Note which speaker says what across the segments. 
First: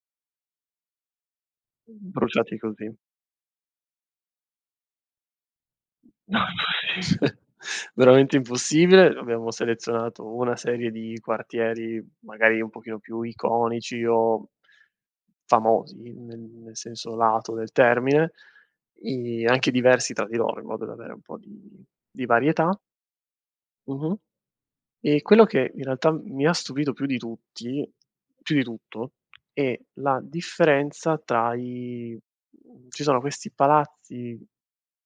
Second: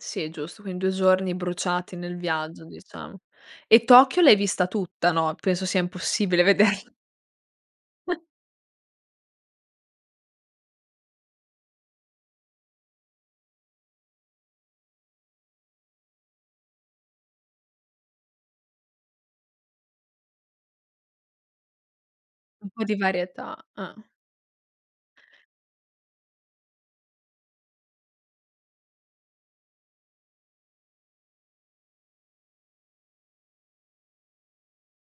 Speaker 1: Sì, è giusto. Quindi 2 giorni bruciati nel
Speaker 2: Bruciati
Speaker 1: viaggio,
Speaker 2: così.
Speaker 1: diciamo. E Tokyo l'hai vista tutta, no, penso sia impossibile vederla.
Speaker 2: Veramente impossibile. Abbiamo selezionato una serie di quartieri, magari, un pochino più iconici, o famosi, ne nel senso lato del termine, i anche diversi tra di loro in modo da avere un po' di di
Speaker 1: Un
Speaker 2: varietà
Speaker 1: po' di varietà, eh.
Speaker 2: Mh-mh. E quello che, in realtà, m mi ha stupito più di tutti più di tutto, è la differenza tra i mhmm, ci sono questi palazzi,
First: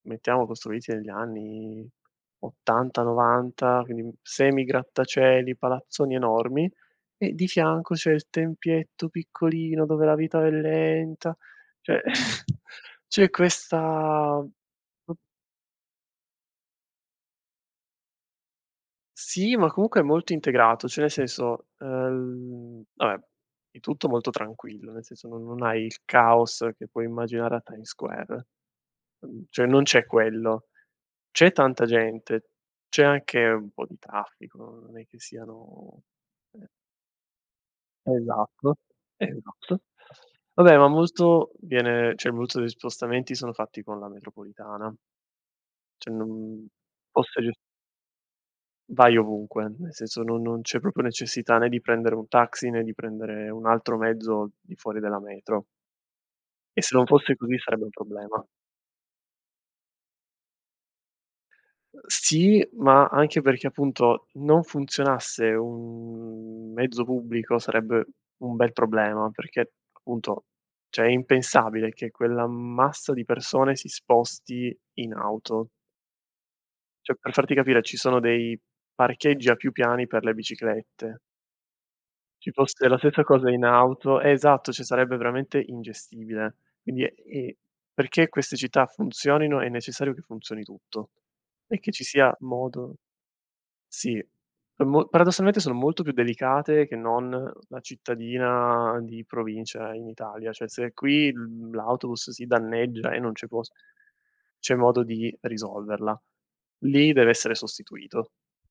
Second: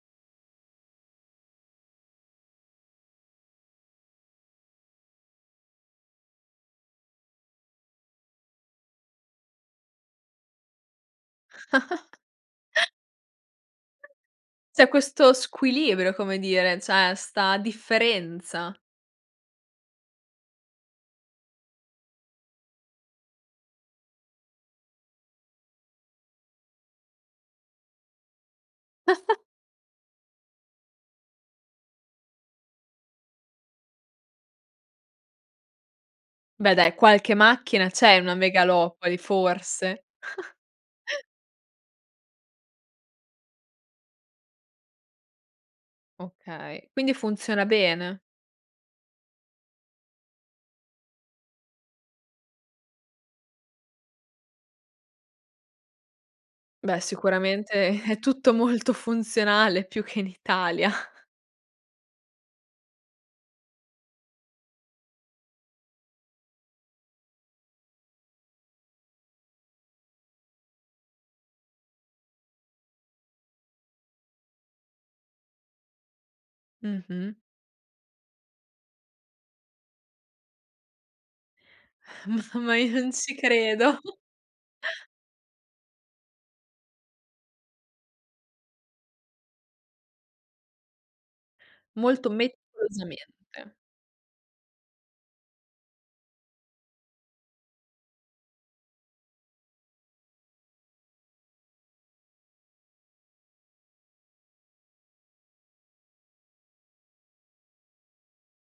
Speaker 2: mettiamo costruiti negli anni '80, '90, quindi, mhmm, semi grattacieli, palazzoni enormi, e di fianco c'è il tempietto piccolino, dove la vita è lenta cioè, c'è questa
Speaker 1: C'è
Speaker 2: p
Speaker 1: questo squilibrio, come dire, c'è 'sta differenza.
Speaker 2: Sì, ma comunque è molto integrato cioè, nel senso, el mhmm, vabbè, è tutto molto tranquillo, nel senso non non hai il caos che puoi immaginare a Times Square ehm, cioè, non c'è quello; c'è tanta gente, c'è anche un po' di traffico, non è che siano
Speaker 1: Beh dai, qualche macchina c'è, in una
Speaker 2: Esatto,
Speaker 1: megalopoli,
Speaker 2: esatto.
Speaker 1: forse.
Speaker 2: Va beh, ma molto viene cioè, voluto degli spostamenti sono fatti con la metropolitana. Cioè, non
Speaker 1: Okay, quindi
Speaker 2: fosse ge
Speaker 1: funziona bene?
Speaker 2: Vai ovunque, nel senso no non c'è proprio necessità né di prendere un taxi, né di prendere un altro mezzo di fuori della metro. E se
Speaker 1: Beh,
Speaker 2: non fosse così, sarebbe
Speaker 1: sicuramente
Speaker 2: un
Speaker 1: è
Speaker 2: problema.
Speaker 1: tutto molto funzionale, più che in Italia.
Speaker 2: Ehm, sì, ma anche perché, appunto, non funzionasse un mezzo pubblico sarebbe un bel problema perché, appunto, cioè è impensabile che quell'ammasso di persone si sposti in auto. Cioè,
Speaker 1: Mh-mh.
Speaker 2: per farti capire, ci sono dei parcheggi a più piani per le biciclette. Ci
Speaker 1: M ma
Speaker 2: fosse
Speaker 1: io
Speaker 2: la
Speaker 1: non
Speaker 2: sessa
Speaker 1: ci
Speaker 2: cosa in
Speaker 1: credo.
Speaker 2: auto esatto, cioè sarebbe veramente ingestibile. Quindi, e perché queste città funzionino, è necessario che funzioni tutto, e che ci
Speaker 1: Molto
Speaker 2: sia modo
Speaker 1: meticolosamente.
Speaker 2: sì, per mo paradossalmente sono molto più delicate che non la cittadina di provincia in Italia; cioè, se qui, mhmm, l'autobus si danneggia e non c'è post c'è modo di risolverla, lì deve essere sostituito.